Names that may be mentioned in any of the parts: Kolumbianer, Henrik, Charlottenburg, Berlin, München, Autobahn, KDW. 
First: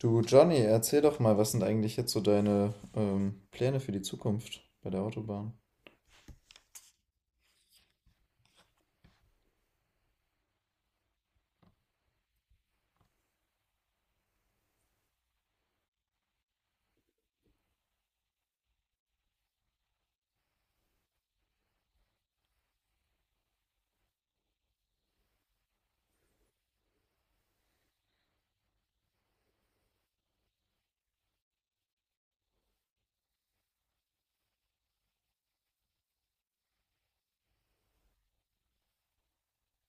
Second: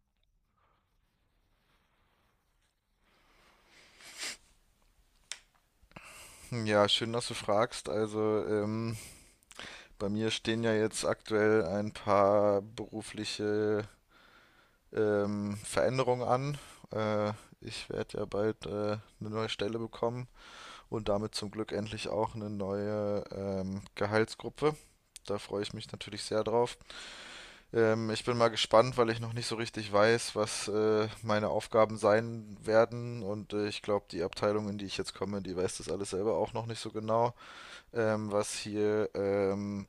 Du Johnny, erzähl doch mal, was sind eigentlich jetzt so deine Pläne für die Zukunft bei der Autobahn? Ja, schön, dass du fragst. Also, bei mir stehen ja jetzt aktuell ein paar berufliche Veränderungen an. Äh, Ich werde ja bald eine neue Stelle bekommen und damit zum Glück endlich auch eine neue Gehaltsgruppe. Da freue ich mich natürlich sehr drauf. Ich bin mal gespannt, weil ich noch nicht so richtig weiß, was meine Aufgaben sein werden. Und ich glaube, die Abteilung, in die ich jetzt komme, die weiß das alles selber auch noch nicht so genau. Was hier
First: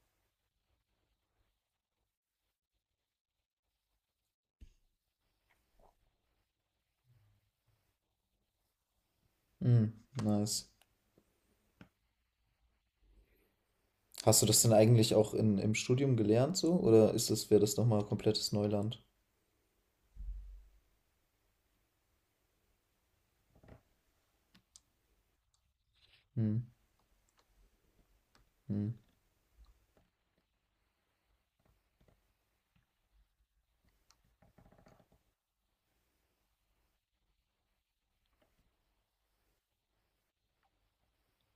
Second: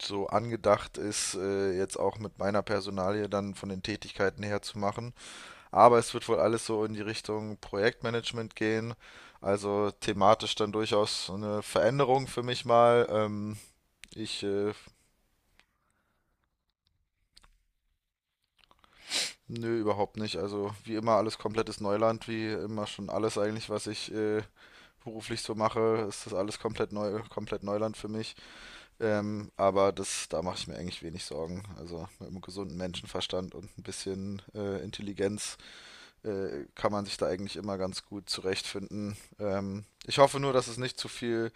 so angedacht ist, jetzt auch mit meiner Personalie dann von den Tätigkeiten her zu machen. Aber es wird wohl alles so in die Richtung Projektmanagement gehen. Also Hm, thematisch nice. dann durchaus so eine Veränderung für mich mal. Hast ich, du das denn äh, eigentlich auch im Studium gelernt so? Oder wäre das nochmal komplettes Neuland? Nö, überhaupt nicht. Also wie immer alles komplettes Neuland, wie immer schon alles eigentlich, was ich beruflich so mache, ist das alles Hm, komplett neu, komplett Neuland für mich. hm, Aber das, da mache ich mir eigentlich wenig Sorgen. Also mit einem gesunden Menschenverstand und ein bisschen Intelligenz kann man sich da eigentlich immer ganz gut zurechtfinden. Ich hoffe nur, dass es nicht zu viel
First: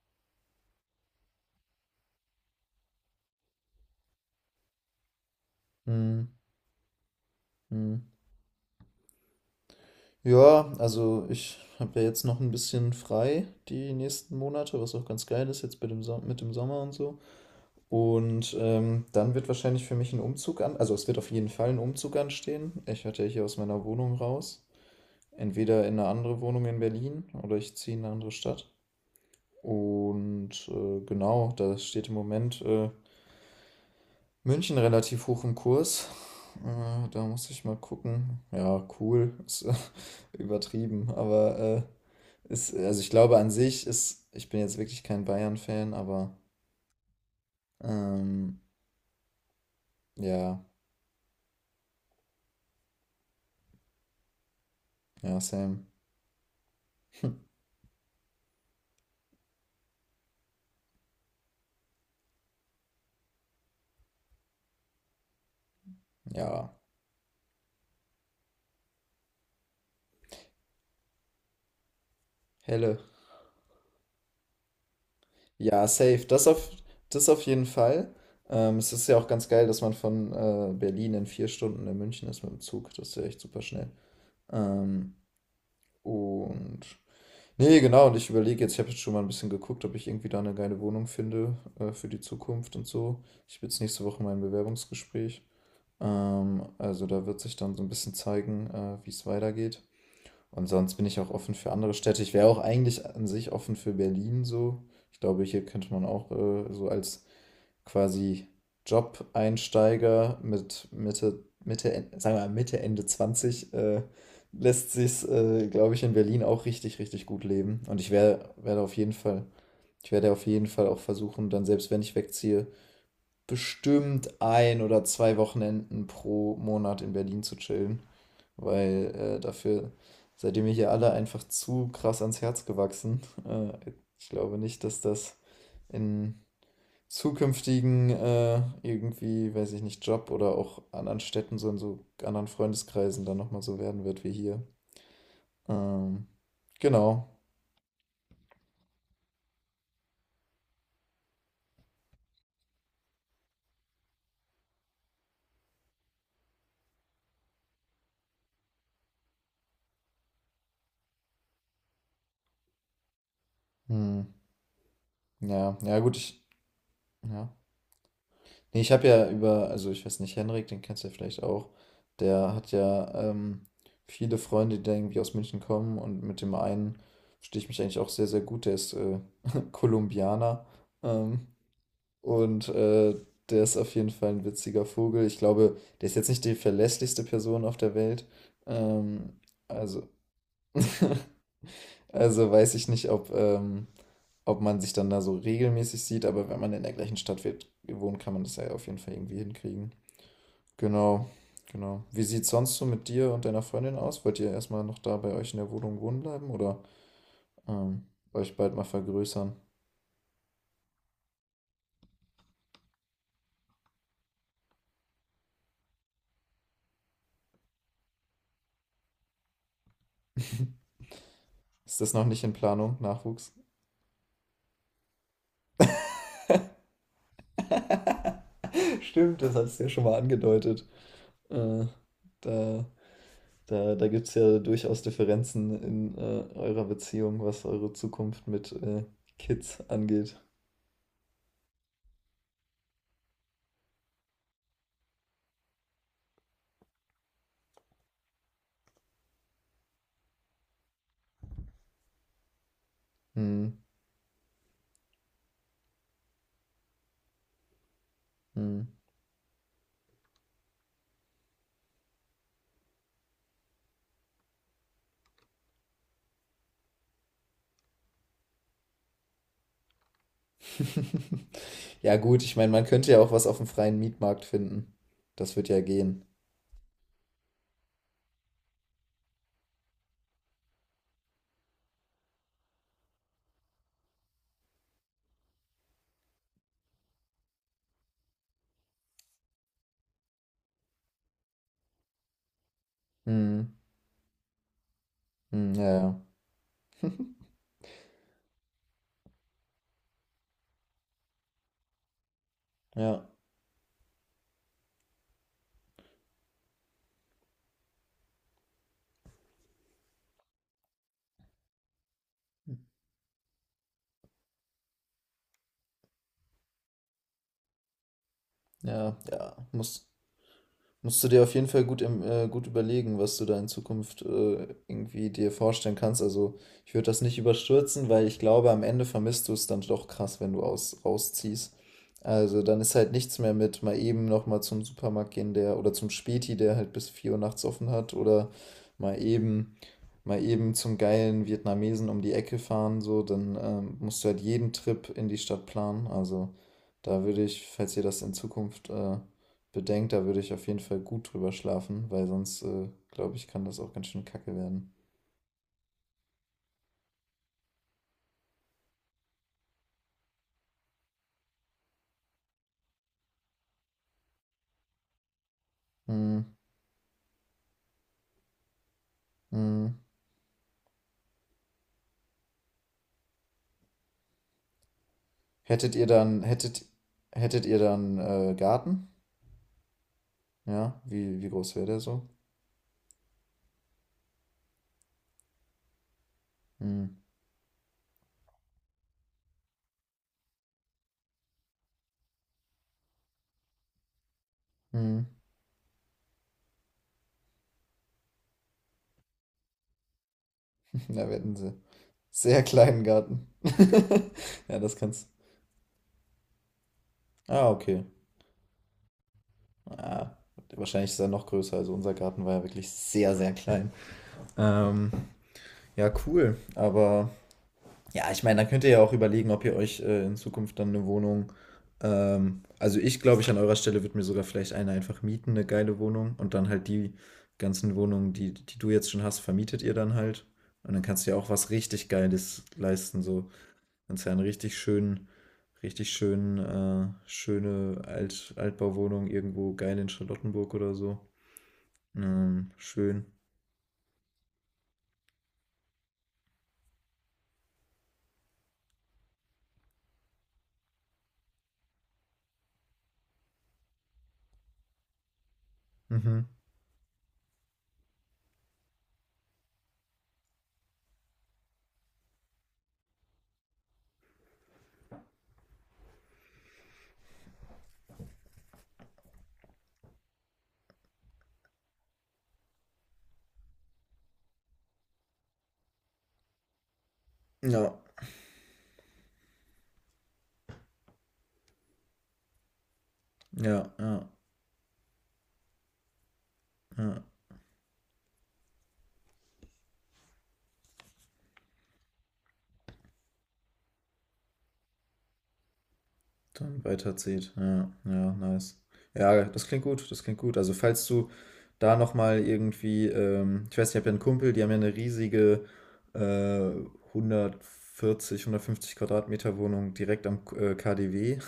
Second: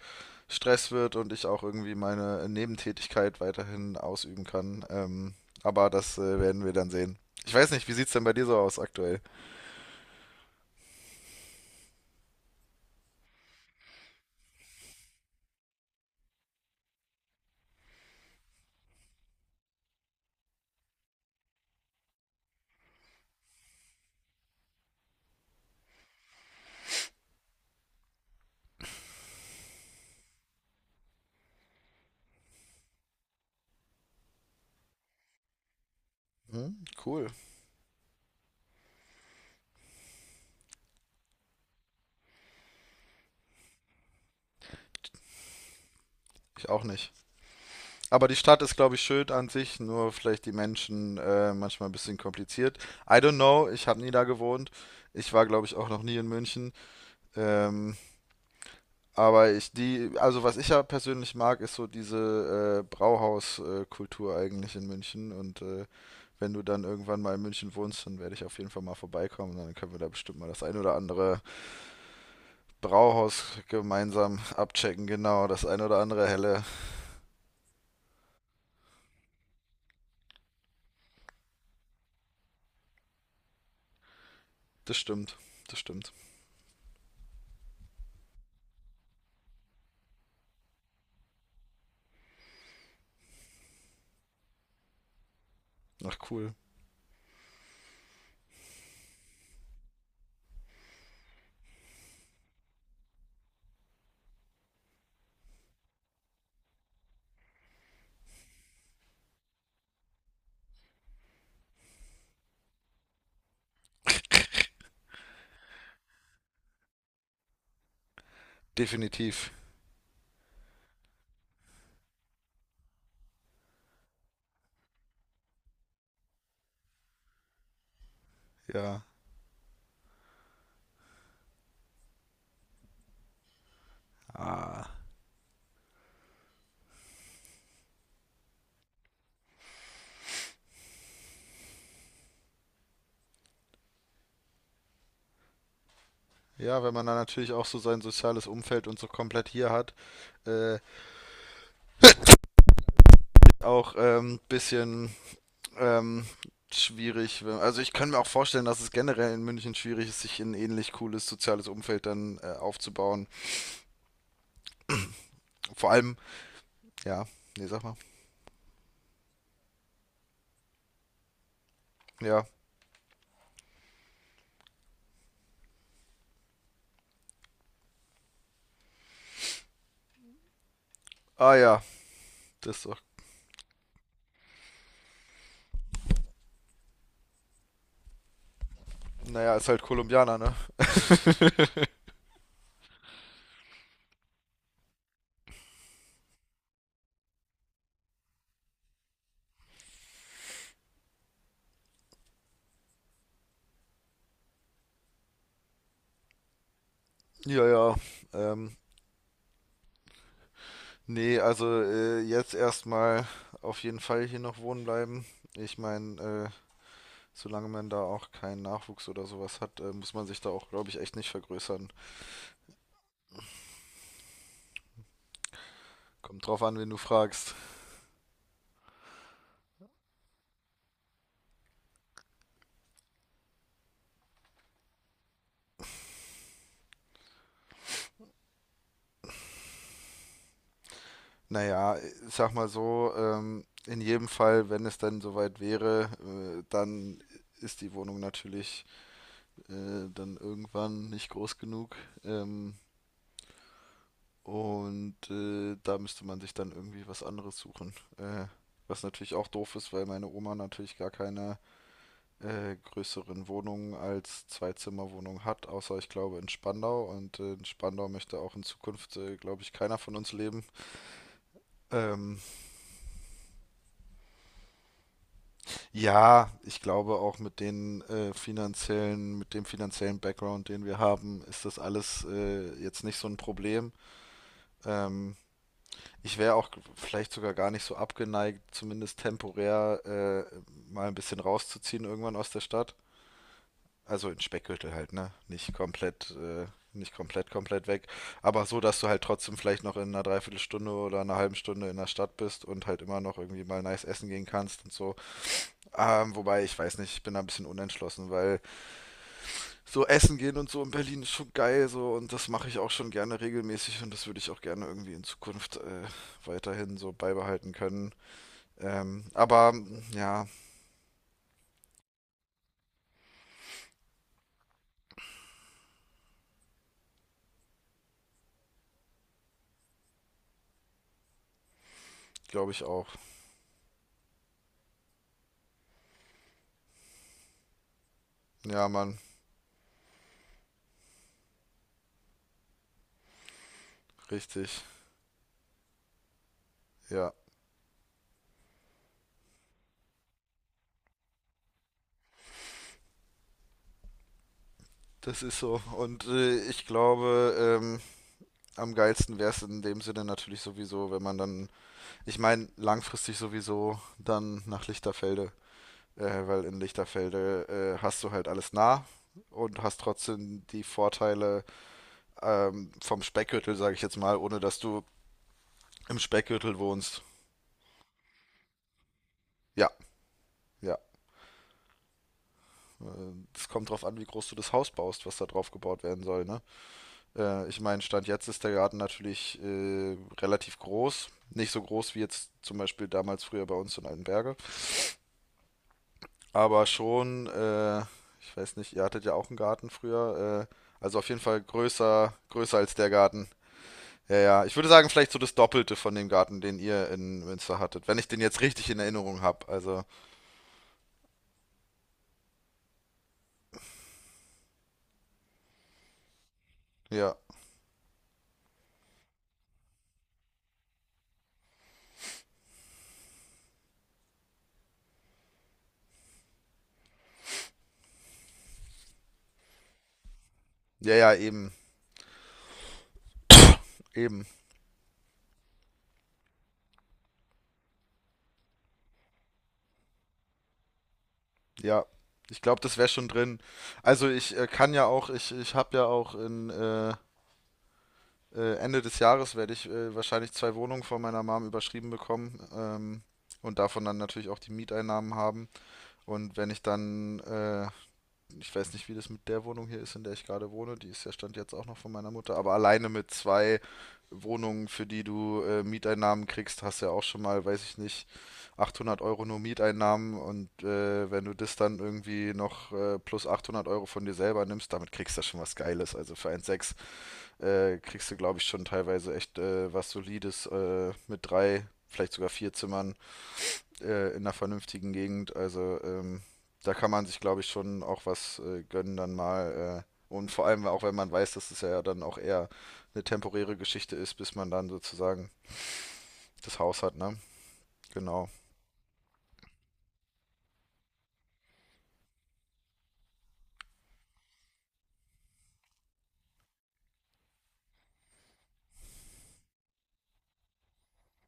Stress wird und ich auch irgendwie meine Nebentätigkeit weiterhin ausüben kann. Aber das hm, werden wir dann sehen. Ich weiß nicht, wie hm. sieht's denn bei dir so aus aktuell? Ja, also ich habe ja jetzt noch ein bisschen frei die nächsten Monate, was auch ganz geil ist jetzt mit dem Sommer und so. Und dann wird wahrscheinlich für mich also es wird auf jeden Fall ein Umzug anstehen. Ich werde ja hier aus meiner Wohnung raus, entweder in eine andere Wohnung in Berlin oder ich ziehe in eine andere Stadt. Und genau, da steht im Moment München relativ hoch im Kurs. Hm, Da cool. muss ich mal gucken. Ja, cool, ist übertrieben, aber also ich glaube ich bin jetzt wirklich kein Bayern-Fan, aber Ich auch nicht. Aber die ähm, Stadt ist, glaube ich, schön an sich, nur vielleicht die ja, Menschen manchmal ein bisschen kompliziert. I don't know, ich habe nie da gewohnt. Ich ja, war, glaube ich, Sam, auch noch nie in München. Ähm, aber ich, die, also was ich ja persönlich mag, ist so diese Brauhauskultur eigentlich in München. Und wenn du ja, dann irgendwann mal in München wohnst, dann werde ich auf jeden Fall mal vorbeikommen. Dann können wir da bestimmt mal das ein oder andere Helle. Brauhaus gemeinsam abchecken. Genau, das ein Ja, oder safe. andere helle. Das auf jeden Fall. Es ist ja auch ganz geil, dass man von Berlin in 4 Stunden in München ist mit dem Zug. Das ist ja echt super schnell. Das Ähm, stimmt, das stimmt. und. Nee, genau. Und ich überlege jetzt, ich habe jetzt schon mal ein bisschen geguckt, ob ich irgendwie da eine geile Wohnung finde für die Zukunft und so. Ich habe jetzt nächste Woche mein Bewerbungsgespräch. Ach cool, Also da wird sich dann so ein bisschen zeigen, wie es weitergeht. Und sonst bin ich auch offen für andere Städte. Ich wäre auch eigentlich an sich offen für Berlin so. Ich glaube, hier könnte man auch so als quasi Job-Einsteiger mit sagen wir mal Mitte, Ende 20 lässt sich's, glaube ich, in Berlin auch richtig, richtig gut leben. Und werde auf jeden Fall, definitiv. ich werde auf jeden Fall auch versuchen, dann selbst wenn ich wegziehe, bestimmt 1 oder 2 Wochenenden pro Monat in Berlin zu chillen, Ja. weil dafür seid ihr mir hier alle einfach zu krass ans Herz gewachsen. Äh, ich glaube nicht, Ah. dass das in zukünftigen irgendwie, weiß ich nicht, Job oder auch anderen Städten, so in so anderen Freundeskreisen dann nochmal so werden wird wie hier. Ähm, Ja, wenn man dann genau. natürlich auch so sein soziales Umfeld und so komplett hier hat, äh, auch bisschen ähm, schwierig. Also ich kann mir auch vorstellen, dass es generell in München schwierig ist, sich ein ähnlich cooles soziales Umfeld dann aufzubauen. Hm. Ja, Vor ja gut, allem, ja, ja. nee, sag mal. Nee, ich habe ja also ich weiß nicht, Henrik, den kennst du ja vielleicht auch, Ja. der hat ja viele Freunde, die da irgendwie aus München kommen und mit dem einen verstehe ich mich eigentlich auch sehr, sehr gut, der ist Kolumbianer. Ähm, Ah ja, Und das ist doch. Der ist auf jeden Fall ein witziger Vogel. Ich glaube, der ist jetzt nicht die verlässlichste Person auf der Welt. Ähm, Naja, ist halt also, Kolumbianer, ne? also weiß ich nicht, ob man sich dann da so regelmäßig sieht, aber wenn man in der gleichen wohnt, kann man das ja auf jeden Fall irgendwie hinkriegen. Genau, genau. Wie sieht es sonst so mit dir und deiner Freundin aus? Wollt ihr erstmal noch da bei euch in der Wohnung wohnen bleiben oder Ja, ja. ähm, euch bald Ähm, mal vergrößern? Nee, also jetzt erstmal auf jeden Fall hier noch wohnen bleiben. Ich meine, solange man da auch keinen Nachwuchs oder sowas hat, muss man sich da auch, glaube ich, echt nicht vergrößern. Ist das noch nicht in Planung, Nachwuchs? Kommt drauf an, wen du fragst. Stimmt, das hast du ja schon mal angedeutet. Äh, da da gibt es ja durchaus Differenzen in eurer Beziehung, was eure Zukunft mit Kids angeht. Naja, ich sag mal so, in jedem Fall, wenn es dann soweit wäre, dann ist die Wohnung natürlich dann irgendwann nicht groß genug. Ähm, Hm, und da müsste man sich dann irgendwie was anderes suchen. Hm. Was natürlich auch doof ist, weil meine Oma natürlich gar keine größeren Wohnungen als Zwei-Zimmer-Wohnung hat, außer ich glaube in Spandau. Und in Spandau möchte auch in Zukunft, glaube ich, keiner von uns leben. Ja Ähm, gut, ich meine, man könnte ja auch was auf dem freien Mietmarkt finden. Das wird ja gehen. ja, ich glaube auch mit den finanziellen, mit dem finanziellen Background, den wir haben, ist das alles jetzt nicht so ein Problem. Ähm, Ich wäre auch vielleicht sogar gar nicht so abgeneigt, zumindest temporär äh, mal ein bisschen rauszuziehen irgendwann aus der Stadt. Hm, Also in Speckgürtel halt, ne? Nicht hm, ja, ja, komplett, nicht komplett, komplett weg. Aber so, dass du halt trotzdem vielleicht noch in einer Dreiviertelstunde oder einer halben Stunde in der Stadt bist und halt immer ja, noch irgendwie mal nice essen gehen kannst und so. Wobei, ich weiß nicht, ich bin da ein bisschen unentschlossen, weil so essen gehen und so in Berlin ist schon geil so und das mache ich auch schon gerne regelmäßig und das würde ich auch gerne irgendwie in Zukunft weiterhin so beibehalten können. ja, ja, Aber muss. ja, Musst du dir auf jeden Fall gut überlegen, was du da in Zukunft irgendwie dir vorstellen kannst. Also ich würde das nicht überstürzen, weil ich glaube, am Ende vermisst du es dann doch krass, wenn du rausziehst. Also glaube dann ich ist auch. halt nichts mehr mit mal eben nochmal zum Supermarkt gehen, der oder zum Späti, der halt bis 4 Uhr nachts offen hat oder Ja, Mann, mal eben mal eben zum geilen Vietnamesen um die Ecke fahren, so, dann musst du halt richtig. jeden Trip in die Stadt planen. Also da Ja. würde ich, falls ihr das in Zukunft bedenkt, da würde ich auf jeden Fall gut drüber schlafen, weil sonst, glaube ich, kann das auch ganz schön kacke werden. Das ist so. Und ich glaube, am geilsten wäre es in dem Sinne natürlich sowieso, wenn man dann, ich meine, langfristig sowieso dann nach Lichterfelde, Hm, weil in Lichterfelde hast du halt alles nah und hm. hast trotzdem die Vorteile vom Speckgürtel, sage ich jetzt mal, ohne dass du Hättet ihr im dann, Speckgürtel hättet, wohnst. hättet ihr dann Garten? Ja, ja. Ja, wie, wie groß wäre der so? Es kommt drauf an, wie groß du das Haus baust, was da drauf gebaut werden soll, ne? Hm, Ich meine, Stand jetzt ist der Garten natürlich relativ groß. Nicht so groß wie jetzt zum Beispiel damals früher bei uns in Altenberge. hm. Aber schon, ich weiß nicht, ihr hattet ja auch einen Garten früher. Also auf Na, wir jeden hätten Fall sie. größer, Sehr größer als kleinen der Garten. Garten. Ja, ja. Ich Ja, würde das sagen, kannst. vielleicht so das Doppelte von dem Garten, den ihr in Ah, Münster okay. hattet. Wenn ich den jetzt richtig in Erinnerung habe. Also, Ja, wahrscheinlich ist er noch größer. Also unser Garten war ja wirklich sehr, sehr klein. Ähm, ja, cool. Aber ja. ja, ich meine, dann könnt ihr ja auch überlegen, ob ihr euch in Zukunft dann eine Wohnung. Also ich an eurer Stelle würde mir sogar vielleicht eine einfach mieten, eine geile Wohnung. Und dann halt die ganzen Wohnungen, die du jetzt schon hast, vermietet ihr dann halt. Und dann Ja, kannst du ja, ja auch was eben. richtig Geiles leisten. So, kannst ja einen Eben. Richtig schönen, Altbauwohnung irgendwo geil in Charlottenburg oder so. Ja. Ich glaube, das wäre Schön. schon drin. Also ich kann ja auch, ich habe ja auch Ende des Jahres werde ich wahrscheinlich zwei Wohnungen von meiner Mom überschrieben bekommen, und davon dann natürlich auch die Mieteinnahmen haben. Mhm. Und wenn ich dann, ich weiß nicht, wie das mit der Wohnung hier ist, in der ich gerade wohne, die ist ja stand jetzt auch noch von meiner Mutter, aber alleine mit zwei Wohnungen, für die du Mieteinnahmen kriegst, hast ja auch schon mal, weiß ich nicht, 800 Euro nur Mieteinnahmen und wenn du das dann irgendwie noch plus 800 Euro von dir selber nimmst, damit kriegst du ja schon was Geiles. Also für 1,6 Ja, kriegst du, glaube ich, schon teilweise echt was Solides mit drei, vielleicht sogar vier Zimmern ja, ja, in einer vernünftigen Gegend. Also da kann ja. man sich, glaube ich, schon auch was gönnen dann mal. Und vor allem auch, wenn man weiß, dass es ja dann auch eher eine temporäre Geschichte ist, bis man dann sozusagen das Dann Haus hat, ne? weiterzieht. Ja, ja, Genau. nice. Ja, das klingt gut, das klingt gut. Also falls du da nochmal irgendwie, ich weiß, ich habe ja einen Kumpel, die haben ja eine riesige äh, 140, 150 Quadratmeter Wohnung direkt am KDW.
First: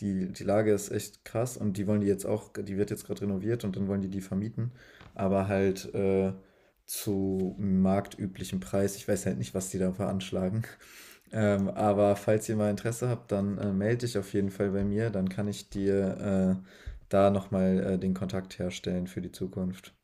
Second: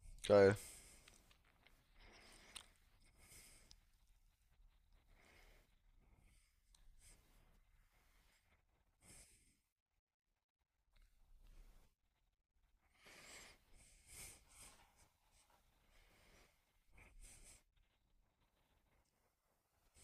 Die Geil. Lage ist echt krass und die wollen die jetzt auch, die wird jetzt gerade renoviert und dann wollen die die vermieten, aber halt zu marktüblichem Preis. Ich weiß halt nicht, was die da veranschlagen. Aber falls ihr mal Interesse habt, dann melde dich auf jeden Fall bei mir. Dann kann ich dir da nochmal den Kontakt herstellen für die Zukunft.